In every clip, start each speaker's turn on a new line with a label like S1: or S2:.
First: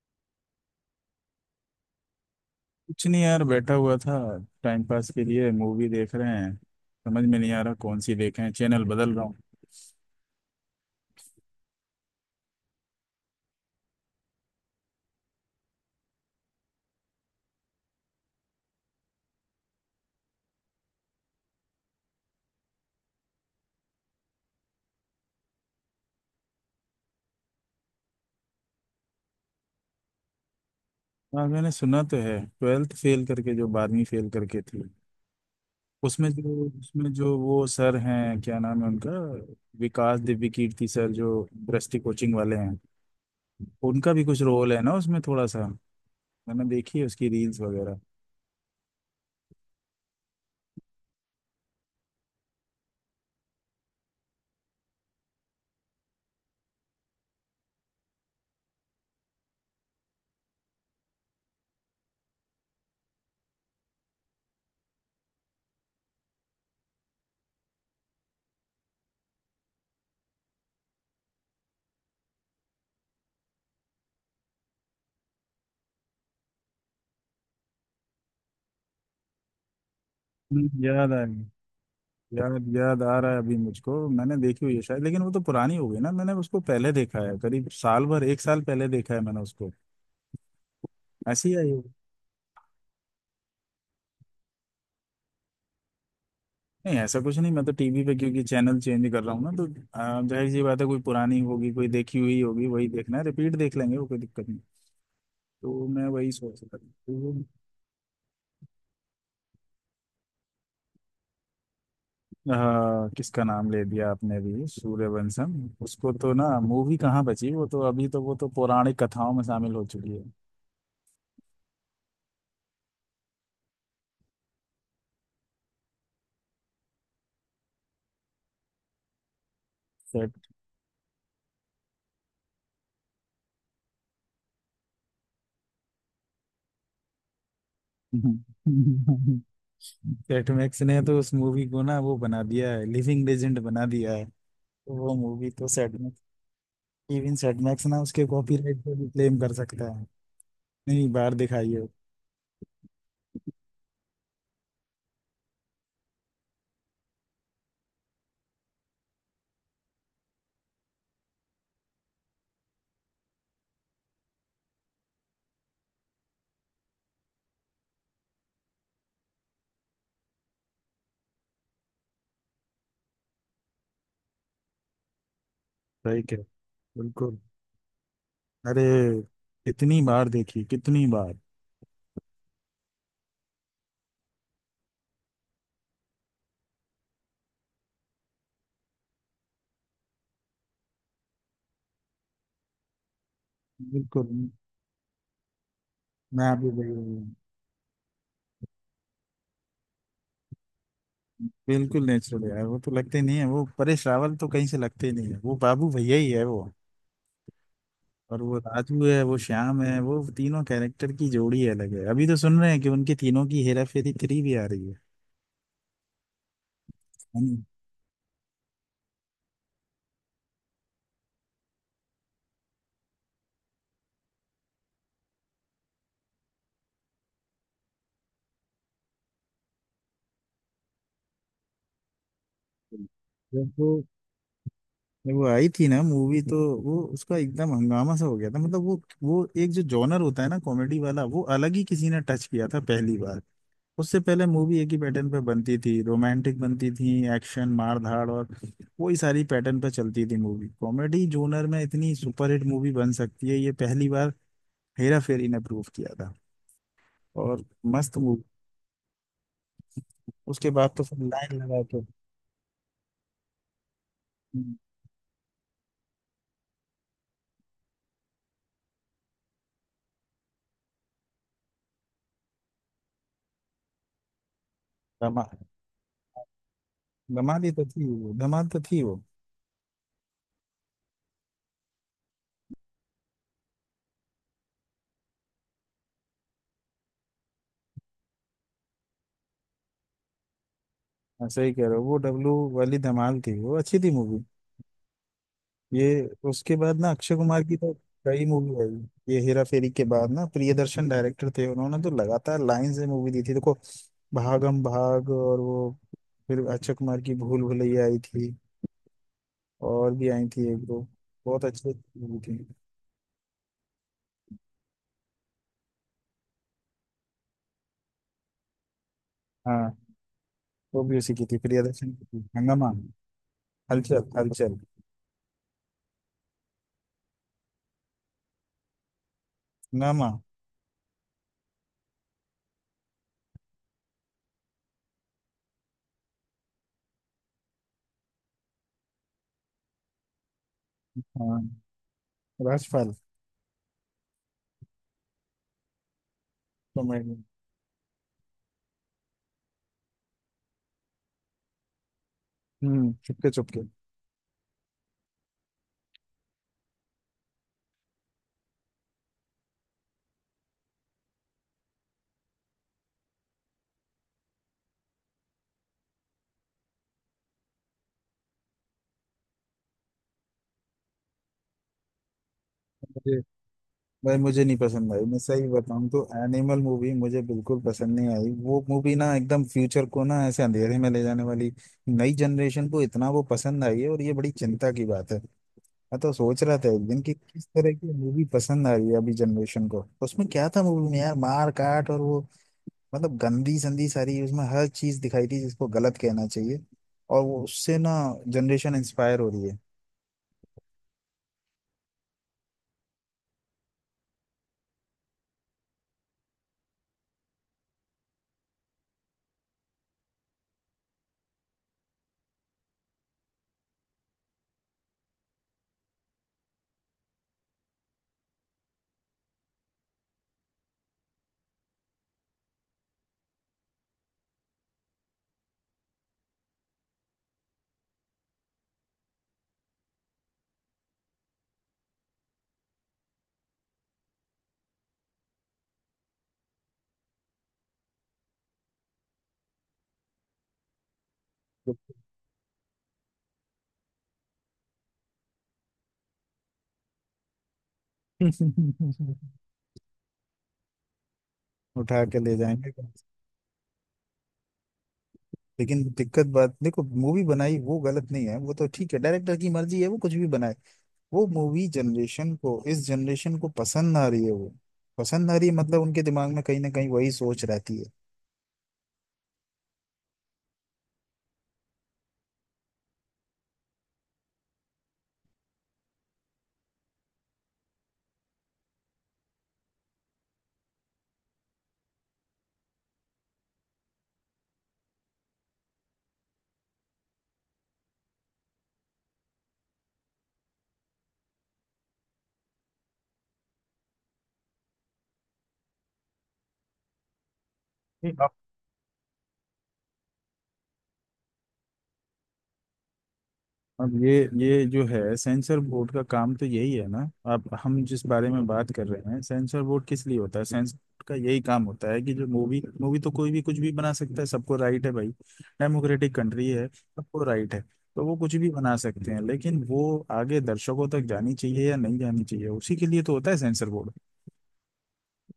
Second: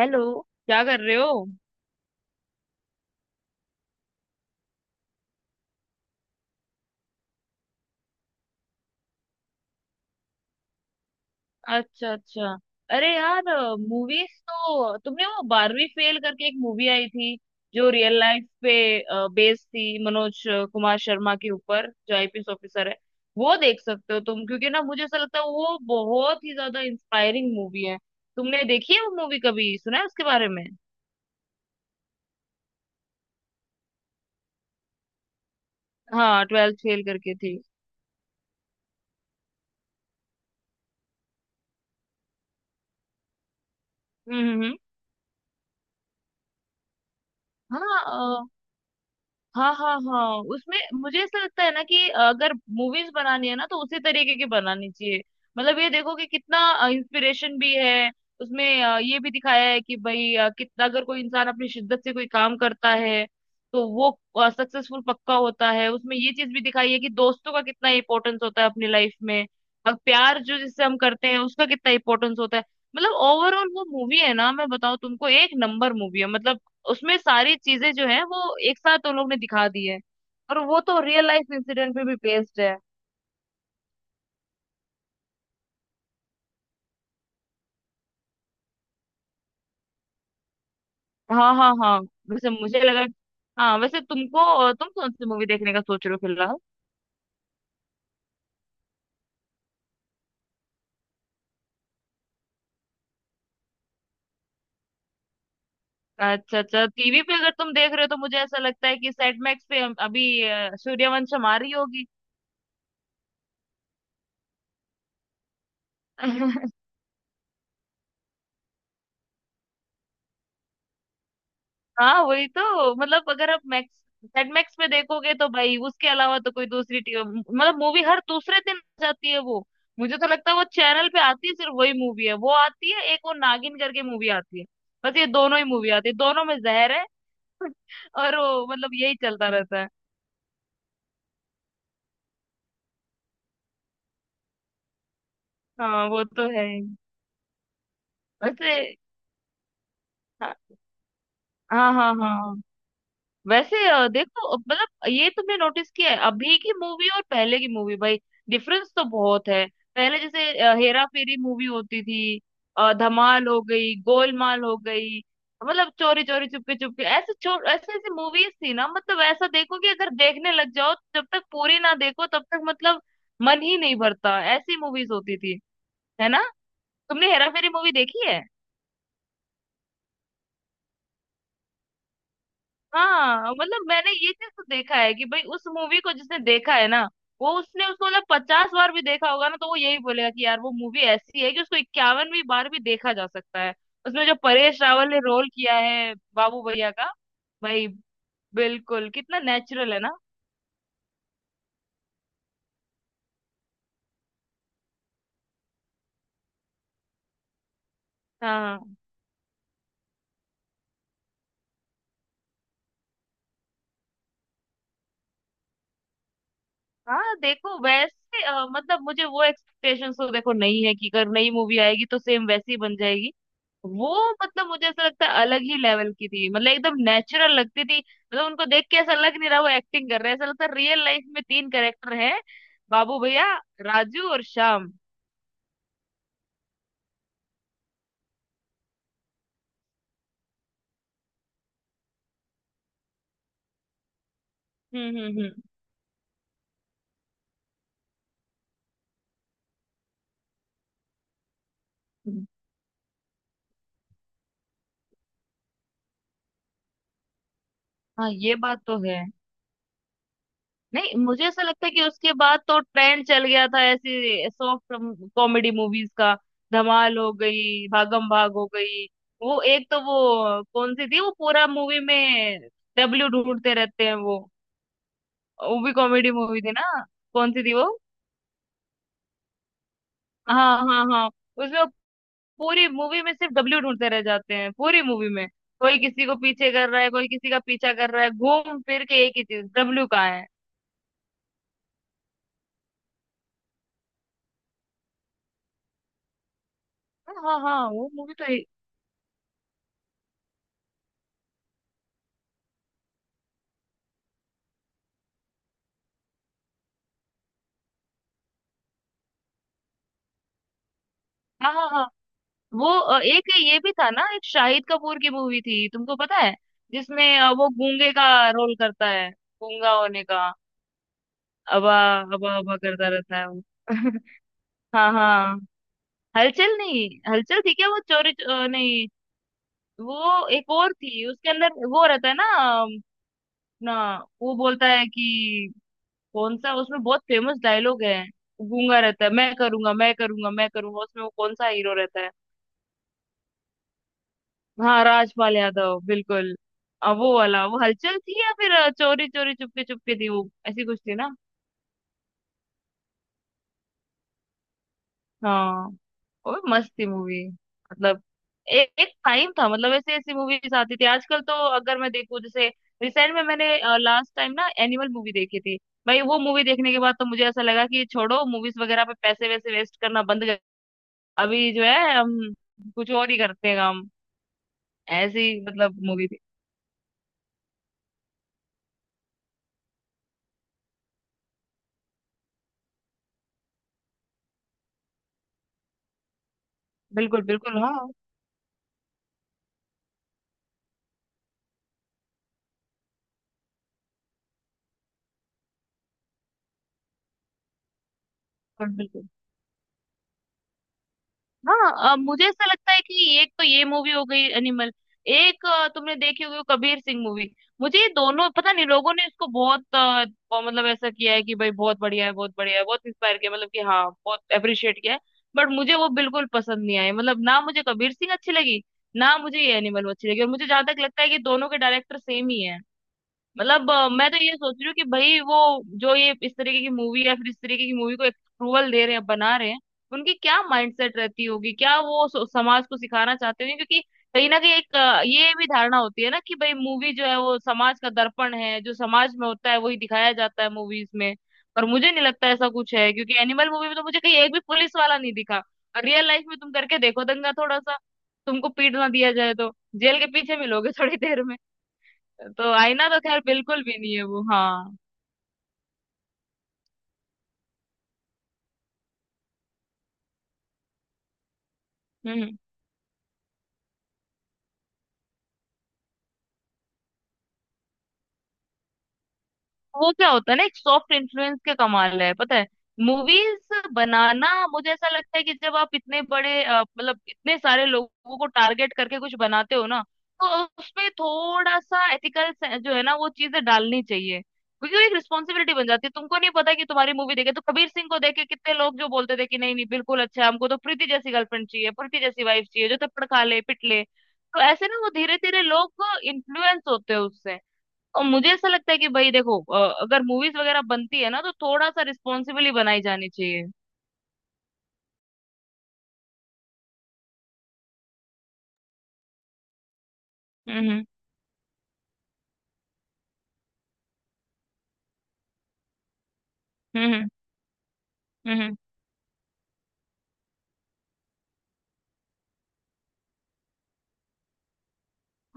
S1: Hello. क्या कर रहे हो?
S2: कुछ नहीं यार, बैठा हुआ था। टाइम पास के लिए मूवी देख रहे हैं। समझ में नहीं आ रहा कौन सी देखें, चैनल बदल रहा हूँ।
S1: अच्छा, अच्छा। अरे यार। मूवीज तो तुमने वो 12वीं फेल करके एक मूवी आई थी जो रियल लाइफ पे बेस्ड थी, मनोज कुमार शर्मा के ऊपर जो आईपीएस ऑफिसर है। वो देख सकते हो तुम, क्योंकि ना मुझे ऐसा लगता है वो बहुत ही ज्यादा इंस्पायरिंग मूवी है। तुमने देखी है वो मूवी? कभी सुना है उसके बारे में?
S2: हाँ, मैंने सुना तो है, ट्वेल्थ फेल करके, जो 12वीं फेल करके थी। उसमें
S1: हाँ,
S2: जो
S1: ट्वेल्थ फेल
S2: उसमें
S1: करके
S2: जो
S1: थी।
S2: वो सर हैं, क्या नाम है उनका? विकास दिव्य कीर्ति सर, जो दृष्टि कोचिंग वाले हैं, उनका भी
S1: हम्म,
S2: कुछ
S1: हम्म,
S2: रोल है ना उसमें, थोड़ा सा। मैंने देखी है उसकी रील्स वगैरह।
S1: हाँ, हाँ, हाँ। हाँ, उसमें मुझे ऐसा लगता है ना कि अगर मूवीज बनानी है ना तो उसी तरीके की बनानी चाहिए। मतलब ये देखो कि कितना इंस्पिरेशन भी है उसमें। ये भी दिखाया है कि भाई, कितना अगर कोई इंसान अपनी शिद्दत से कोई काम करता है तो वो सक्सेसफुल पक्का होता है। उसमें ये चीज भी दिखाई है कि दोस्तों का कितना इंपॉर्टेंस होता है अपनी लाइफ में, और प्यार जो जिससे हम करते हैं उसका कितना इंपॉर्टेंस होता है। मतलब ओवरऑल वो मूवी है ना, मैं बताऊं तुमको, एक नंबर मूवी है। मतलब उसमें सारी चीजें जो है वो एक साथ उन लोग ने दिखा दी है, और वो
S2: हम्म,
S1: तो
S2: याद आ
S1: रियल लाइफ इंसिडेंट पे भी बेस्ड
S2: याद
S1: है।
S2: याद आ रहा है अभी मुझको। मैंने देखी हुई है शायद, लेकिन वो तो पुरानी हो गई ना। मैंने उसको पहले देखा है, करीब साल भर, एक साल पहले देखा है मैंने उसको। ऐसी ही
S1: हाँ,
S2: आई
S1: हाँ,
S2: हो।
S1: हाँ। वैसे मुझे लगा, हाँ। वैसे तुम कौन सी मूवी देखने का सोच रहे हो फिलहाल?
S2: नहीं, ऐसा कुछ नहीं। मैं तो टीवी पे, क्योंकि चैनल चेंज कर रहा हूँ ना तो जाहिर सी बात है, कोई पुरानी होगी कोई देखी हुई होगी, वही देखना है, रिपीट देख लेंगे वो, कोई दिक्कत नहीं। तो मैं वही
S1: अच्छा,
S2: सोच रहा था
S1: अच्छा। टीवी पे
S2: तो।
S1: अगर तुम देख रहे हो तो मुझे ऐसा लगता है कि सेट मैक्स पे अभी सूर्यवंशम आ रही होगी।
S2: किसका नाम ले दिया आपने भी, सूर्यवंशम! उसको तो ना, मूवी कहाँ बची वो तो, अभी तो वो तो पौराणिक कथाओं में शामिल हो चुकी है।
S1: हाँ, वही तो। मतलब अगर आप मैक्स सेट मैक्स पे देखोगे तो भाई उसके अलावा तो कोई दूसरी मतलब मूवी हर दूसरे दिन आ जाती है वो। मुझे तो
S2: सेट
S1: लगता है वो चैनल पे आती है, सिर्फ वही मूवी है वो आती है, एक वो नागिन करके मूवी आती है। बस ये दोनों ही मूवी आती है, दोनों में जहर है। और वो, मतलब यही चलता रहता है।
S2: सेट मैक्स ने तो उस मूवी को ना, वो बना दिया है, लिविंग लेजेंड बना दिया है। तो वो मूवी तो सेट
S1: हाँ,
S2: मैक्स
S1: वो तो है ही।
S2: इवन सेट मैक्स ना उसके
S1: वैसे,
S2: कॉपीराइट को भी क्लेम कर सकता है।
S1: हाँ,
S2: नहीं, बार दिखाइए।
S1: हाँ, हाँ। हाँ वैसे, देखो, मतलब ये तुमने नोटिस किया है अभी की मूवी और पहले की मूवी, भाई डिफरेंस तो बहुत है। पहले जैसे हेरा फेरी मूवी होती थी, धमाल हो गई, गोलमाल हो गई, मतलब चोरी चोरी चुपके चुपके, ऐसे छो ऐसे ऐसे मूवीज थी ना। मतलब ऐसा देखो कि अगर देखने लग जाओ तो जब तक पूरी ना देखो तब तक, मतलब मन ही नहीं भरता, ऐसी मूवीज होती थी।
S2: सही
S1: है
S2: कह
S1: ना? तुमने
S2: बिल्कुल।
S1: हेरा फेरी मूवी देखी है?
S2: अरे, कितनी बार देखी, कितनी बार!
S1: हाँ, मतलब मैंने ये चीज तो देखा है कि भाई उस मूवी को जिसने देखा है ना, वो उसने उसको मतलब 50 बार भी देखा होगा, ना तो वो यही बोलेगा कि यार वो मूवी ऐसी है कि उसको 51वीं बार भी देखा जा सकता है। उसमें
S2: बिल्कुल,
S1: जो परेश रावल ने रोल किया है
S2: मैं
S1: बाबू
S2: भी
S1: भैया
S2: वही
S1: का,
S2: हूँ।
S1: भाई बिल्कुल कितना नेचुरल है ना।
S2: बिल्कुल नेचुरल यार, वो तो लगते नहीं है वो, परेश रावल तो कहीं से लगते नहीं है, वो बाबू भैया ही है वो। और वो
S1: हाँ,
S2: राजू है, वो श्याम है, वो तीनों कैरेक्टर की जोड़ी अलग है। अभी तो सुन रहे हैं कि उनके तीनों की हेरा फेरी थ्री भी आ रही है।
S1: हाँ,
S2: है नहीं?
S1: देखो वैसे, मतलब मुझे वो एक्सपेक्टेशंस तो देखो नहीं है कि अगर नई मूवी आएगी तो सेम वैसी बन जाएगी। वो, मतलब मुझे ऐसा लगता है अलग ही लेवल की थी, मतलब एकदम नेचुरल लगती थी, मतलब उनको देख के ऐसा लग नहीं रहा वो एक्टिंग कर रहे हैं, ऐसा लगता है रियल लाइफ में 3 कैरेक्टर हैं, बाबू भैया,
S2: जब वो
S1: राजू और श्याम।
S2: जब वो आई थी ना मूवी तो, वो उसका एकदम हंगामा सा हो गया था। मतलब वो एक जो जॉनर होता है ना, कॉमेडी वाला, वो अलग ही किसी ने टच किया था पहली बार। उससे पहले मूवी एक ही
S1: हम्म,
S2: पैटर्न पे
S1: हम्म,
S2: बनती थी, रोमांटिक बनती थी, एक्शन मार धाड़, और वही सारी पैटर्न पे चलती थी मूवी। कॉमेडी जोनर में इतनी
S1: हम्म।
S2: सुपरहिट मूवी बन सकती है, ये पहली बार हेरा फेरी ने प्रूव किया था। और मस्त
S1: हाँ
S2: मूवी।
S1: ये बात तो है।
S2: उसके बाद तो
S1: नहीं,
S2: फिर
S1: मुझे
S2: लाइन
S1: ऐसा
S2: लगा
S1: लगता है
S2: के
S1: कि उसके बाद तो ट्रेंड चल गया था ऐसी
S2: हम्म,
S1: सॉफ्ट कॉमेडी मूवीज का। धमाल हो गई, भागम भाग हो गई, वो एक तो वो कौन सी थी, वो पूरा मूवी में डब्ल्यू ढूंढते रहते हैं,
S2: धमा
S1: वो भी कॉमेडी मूवी थी ना? कौन
S2: धमाल
S1: सी
S2: ही
S1: थी
S2: तो
S1: वो?
S2: थी वो, धमाल तो थी वो।
S1: हाँ, हाँ, हाँ। उसमें वो पूरी मूवी में सिर्फ डब्ल्यू ढूंढते रह जाते हैं, पूरी मूवी में कोई किसी को पीछे कर रहा है, कोई किसी का पीछा कर रहा है, घूम फिर के एक ही चीज, डब्ल्यू कहाँ है।
S2: हाँ, सही कह रहे हो, वो डब्लू वाली धमाल थी, वो अच्छी थी मूवी। ये, उसके बाद ना अक्षय
S1: हाँ,
S2: कुमार की
S1: हाँ,
S2: तो
S1: वो मूवी
S2: कई
S1: तो है-
S2: मूवी आई ये हेरा फेरी के बाद ना, प्रियदर्शन डायरेक्टर थे, उन्होंने तो लगातार लाइन से मूवी दी थी देखो। भागम भाग, और वो, फिर अक्षय कुमार की भूल भुलैया आई थी। और भी आई थी एक दो, बहुत
S1: हाँ,
S2: अच्छी
S1: हाँ, हाँ।
S2: मूवी थी।
S1: वो एक ये भी था ना, एक शाहिद कपूर की मूवी थी, तुमको पता है? जिसमें वो गूंगे का रोल करता है, गूंगा
S2: हाँ,
S1: होने का।
S2: वो भी उसी की थी,
S1: अबा
S2: प्रियदर्शन की थी,
S1: अबा अबा
S2: हंगामा।
S1: करता रहता है वो।
S2: हलचल, हलचल,
S1: हाँ, हाँ। हलचल नहीं, हलचल थी क्या वो? चोरी, नहीं।
S2: हंगामा।
S1: वो एक और थी उसके अंदर वो रहता है ना। अम, ना वो बोलता है कि, कौन सा उसमें बहुत फेमस डायलॉग है, गूंगा रहता है, मैं करूंगा, मैं करूंगा, मैं करूंगा। उसमें वो कौन सा
S2: हाँ,
S1: हीरो रहता है?
S2: राजपाल,
S1: हाँ, राजपाल यादव, बिल्कुल।
S2: कॉमेडी।
S1: वो वाला, वो हलचल थी, या फिर चोरी चोरी चुपके चुपके थी वो, ऐसी कुछ थी ना।
S2: हम्म। चुपके चुपके।
S1: हाँ। और मस्त थी मूवी। मतलब एक टाइम था, मतलब ऐसे, ऐसी मूवीज आती थी। आजकल तो अगर मैं देखूं, जैसे रिसेंट में मैंने लास्ट टाइम ना एनिमल मूवी देखी थी, भाई वो मूवी देखने के बाद तो मुझे ऐसा लगा कि छोड़ो मूवीज वगैरह पे पैसे वैसे वेस्ट करना बंद कर, अभी जो है हम कुछ और ही करते हैं काम।
S2: भाई मुझे नहीं पसंद आई, मैं
S1: ऐसी,
S2: सही
S1: मतलब,
S2: बताऊं तो
S1: मूवी थी।
S2: एनिमल मूवी मुझे बिल्कुल पसंद नहीं आई। वो मूवी ना एकदम फ्यूचर को ना ऐसे अंधेरे में ले जाने वाली। नई जनरेशन को इतना वो पसंद आई है, और ये बड़ी चिंता की बात है। मैं तो सोच रहा था एक दिन कि
S1: बिल्कुल,
S2: किस
S1: बिल्कुल,
S2: तरह
S1: हाँ।
S2: की मूवी पसंद आ रही है अभी जनरेशन को, तो उसमें क्या था मूवी में यार, मार काट और वो, मतलब गंदी संदी सारी, उसमें हर चीज दिखाई थी जिसको गलत कहना चाहिए। और वो उससे ना जनरेशन
S1: बिल्कुल, बिल्कुल,
S2: इंस्पायर हो रही है।
S1: हाँ। मुझे ऐसा लगता है कि एक तो ये मूवी हो गई एनिमल, एक तुमने देखी होगी वो कबीर सिंह मूवी। मुझे ये दोनों, पता नहीं लोगों ने इसको बहुत मतलब ऐसा किया है कि भाई बहुत बढ़िया है, बहुत बढ़िया है, बहुत इंस्पायर किया, मतलब कि हाँ, बहुत अप्रिशिएट किया है। बट मुझे वो बिल्कुल पसंद नहीं आई, मतलब ना मुझे कबीर सिंह अच्छी लगी, ना मुझे ये एनिमल अच्छी लगी, और मुझे जहां तक लगता है कि दोनों के डायरेक्टर सेम ही है। मतलब मैं तो ये सोच रही हूँ कि भाई वो जो ये इस तरीके की मूवी, या फिर इस तरीके की मूवी को अप्रूवल दे रहे हैं, बना रहे हैं, उनकी क्या माइंडसेट रहती होगी, क्या वो समाज को सिखाना चाहते होंगे? क्योंकि कहीं ना कहीं एक ये भी धारणा होती है ना कि भाई मूवी जो है वो समाज का दर्पण है, जो समाज में होता है वही दिखाया जाता है मूवीज में। पर मुझे नहीं लगता ऐसा कुछ है, क्योंकि एनिमल मूवी में तो मुझे कहीं एक भी पुलिस वाला नहीं दिखा। और रियल लाइफ में तुम करके देखो दंगा थोड़ा सा, तुमको पीट ना दिया जाए तो, जेल के पीछे मिलोगे थोड़ी देर में।
S2: उठा के ले
S1: तो
S2: जाएंगे।
S1: आईना तो खैर बिल्कुल भी नहीं है वो। हाँ।
S2: लेकिन दिक्कत बात देखो, मूवी बनाई वो गलत नहीं है, वो तो ठीक है, डायरेक्टर की मर्जी है वो कुछ भी बनाए। वो मूवी जनरेशन
S1: हम्म।
S2: को इस जनरेशन को पसंद ना आ रही है, वो पसंद ना आ रही है, मतलब उनके दिमाग में कहीं ना कहीं वही सोच रहती
S1: वो क्या होता है ना, एक सॉफ्ट इन्फ्लुएंस के कमाल है, पता है? मूवीज बनाना, मुझे ऐसा लगता है कि जब आप इतने बड़े, मतलब इतने सारे लोगों को टारगेट करके कुछ बनाते हो ना, तो उसमें थोड़ा सा एथिकल जो है ना वो चीजें डालनी चाहिए। क्योंकि वो एक रिस्पॉन्सिबिलिटी बन जाती है, तुमको नहीं पता कि तुम्हारी मूवी देखे, तो कबीर सिंह को देखे कितने लोग जो बोलते थे कि नहीं, नहीं, बिल्कुल अच्छा है, हमको तो प्रीति जैसी गर्लफ्रेंड चाहिए, प्रीति जैसी वाइफ चाहिए, जो थप्पड़ खा ले, पिट ले। तो ऐसे ना वो धीरे धीरे लोग इन्फ्लुएंस होते हैं उससे। और
S2: है।
S1: मुझे ऐसा लगता है कि भाई देखो, अगर मूवीज वगैरह बनती है ना तो थोड़ा सा रिस्पॉन्सिबली बनाई जानी चाहिए।
S2: अब ये जो है, सेंसर बोर्ड का काम तो यही है ना। आप हम जिस बारे में बात कर रहे हैं, सेंसर बोर्ड किस लिए होता है? सेंसर
S1: हम्म,
S2: बोर्ड का यही काम होता है कि जो मूवी, मूवी तो कोई भी कुछ भी बना सकता है, सबको राइट है भाई। डेमोक्रेटिक कंट्री है,
S1: हम्म, हम्म,
S2: सबको राइट है। तो वो कुछ
S1: हम्म,
S2: भी बना सकते हैं, लेकिन वो आगे दर्शकों तक जानी चाहिए या नहीं जानी चाहिए, उसी के लिए तो होता है सेंसर बोर्ड।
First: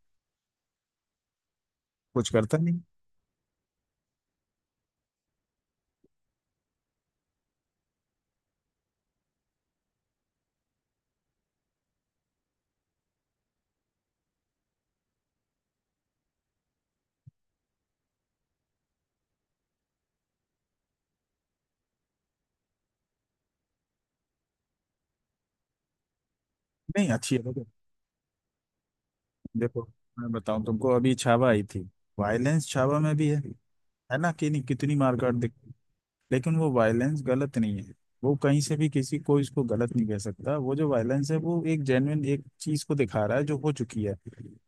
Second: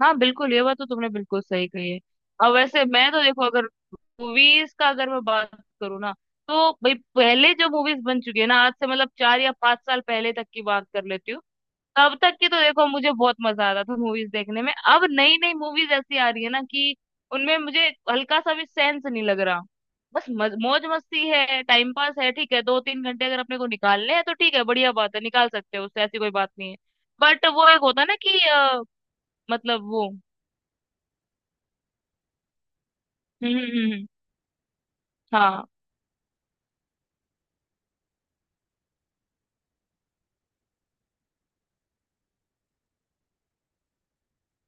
S1: हाँ बिल्कुल, ये बात तो तुमने बिल्कुल सही कही है।
S2: कुछ
S1: और
S2: करता नहीं।
S1: वैसे मैं तो देखो, अगर मूवीज का अगर मैं बात करूँ ना, तो भाई पहले जो मूवीज बन चुकी है ना, आज से मतलब 4 या 5 साल पहले तक की बात कर लेती हूँ। तब तक की तो देखो मुझे बहुत मजा आता था मूवीज देखने में, अब नई नई मूवीज ऐसी आ रही है ना कि उनमें मुझे हल्का सा भी सेंस नहीं लग रहा। बस मौज मस्ती है, टाइम पास है, ठीक है, 2-3 घंटे अगर अपने को निकालने हैं तो ठीक है, बढ़िया बात है, निकाल सकते हो, उससे ऐसी कोई बात नहीं है।
S2: नहीं, अच्छी है,
S1: बट
S2: देखो
S1: वो एक होता है ना कि,
S2: देखो,
S1: मतलब वो।
S2: मैं बताऊं तुमको, अभी छावा आई थी। वायलेंस छावा में भी है
S1: हम्म, हम्म,
S2: है ना कि नहीं, कितनी मार काट।
S1: हाँ,
S2: लेकिन वो वायलेंस गलत नहीं है, वो कहीं से भी किसी को इसको गलत नहीं कह सकता, वो जो वायलेंस है वो एक जेन्युइन एक चीज को दिखा रहा है जो हो चुकी है,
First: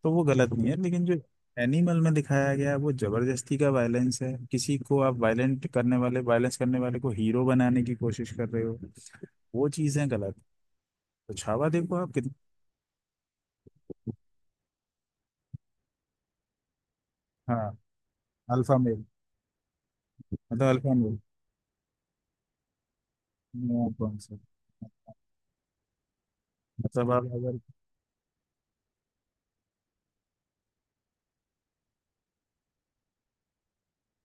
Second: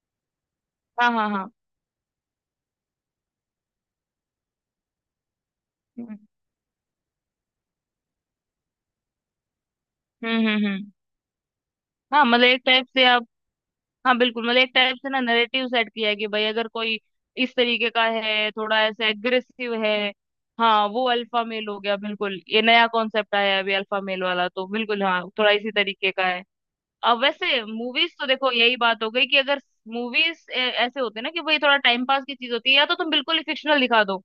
S2: तो वो गलत नहीं है। लेकिन
S1: हाँ,
S2: जो
S1: हाँ, हाँ,
S2: एनिमल में दिखाया गया है वो जबरदस्ती का वायलेंस है, किसी को आप वायलेंट करने
S1: हम्म,
S2: वाले वायलेंस करने वाले को हीरो बनाने की कोशिश कर रहे हो, वो चीजें गलत।
S1: हम्म, हम्म,
S2: तो छावा देखो आप
S1: हाँ
S2: कितना।
S1: मतलब एक टाइप से, हाँ बिल्कुल, मतलब एक टाइप से ना नैरेटिव सेट किया है कि भाई अगर कोई इस
S2: हाँ,
S1: तरीके का है,
S2: अल्फा
S1: थोड़ा
S2: मेल,
S1: ऐसा एग्रेसिव है।
S2: मतलब
S1: हाँ,
S2: अल्फा
S1: वो
S2: मेल।
S1: अल्फा मेल हो गया, बिल्कुल, ये नया कॉन्सेप्ट आया है अभी
S2: नो,
S1: अल्फा
S2: कौन
S1: मेल
S2: सा,
S1: वाला, तो बिल्कुल हाँ थोड़ा इसी तरीके का है।
S2: मतलब
S1: अब
S2: आप अगर,
S1: वैसे मूवीज तो देखो यही बात हो गई कि अगर मूवीज ऐसे होते हैं ना कि भाई थोड़ा टाइम पास की चीज होती है, या तो तुम बिल्कुल ही फिक्शनल दिखा दो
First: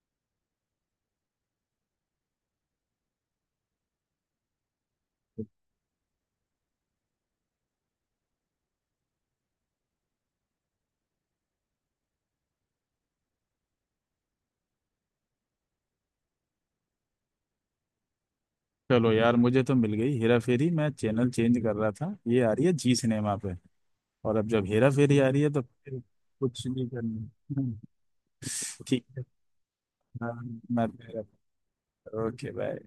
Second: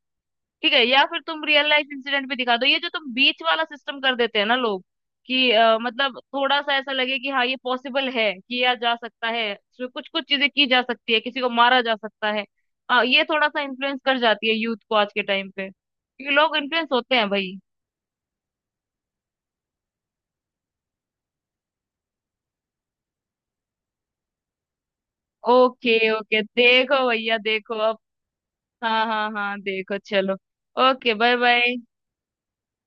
S1: ठीक है, या फिर तुम रियल लाइफ इंसिडेंट भी दिखा दो, ये जो तुम बीच वाला सिस्टम कर देते हैं ना लोग कि मतलब थोड़ा सा ऐसा लगे कि हाँ ये पॉसिबल है, किया जा सकता है, कुछ कुछ चीजें की जा सकती है, किसी को मारा जा सकता है, ये थोड़ा सा इन्फ्लुएंस कर जाती है यूथ को आज के टाइम पे, क्योंकि लोग इन्फ्लुएंस होते हैं भाई।
S2: चलो यार, मुझे तो मिल गई हेरा फेरी। मैं चैनल चेंज कर रहा था, ये आ रही है जी सिनेमा पे। और अब जब हेरा फेरी आ रही है तो
S1: ओके,
S2: फिर
S1: ओके,
S2: कुछ नहीं
S1: देखो
S2: करना।
S1: भैया देखो
S2: हम्म,
S1: अब, हाँ,
S2: ठीक है,
S1: हाँ, हाँ, देखो
S2: हाँ,
S1: चलो।
S2: मैं
S1: okay, bye bye.
S2: Okay bye.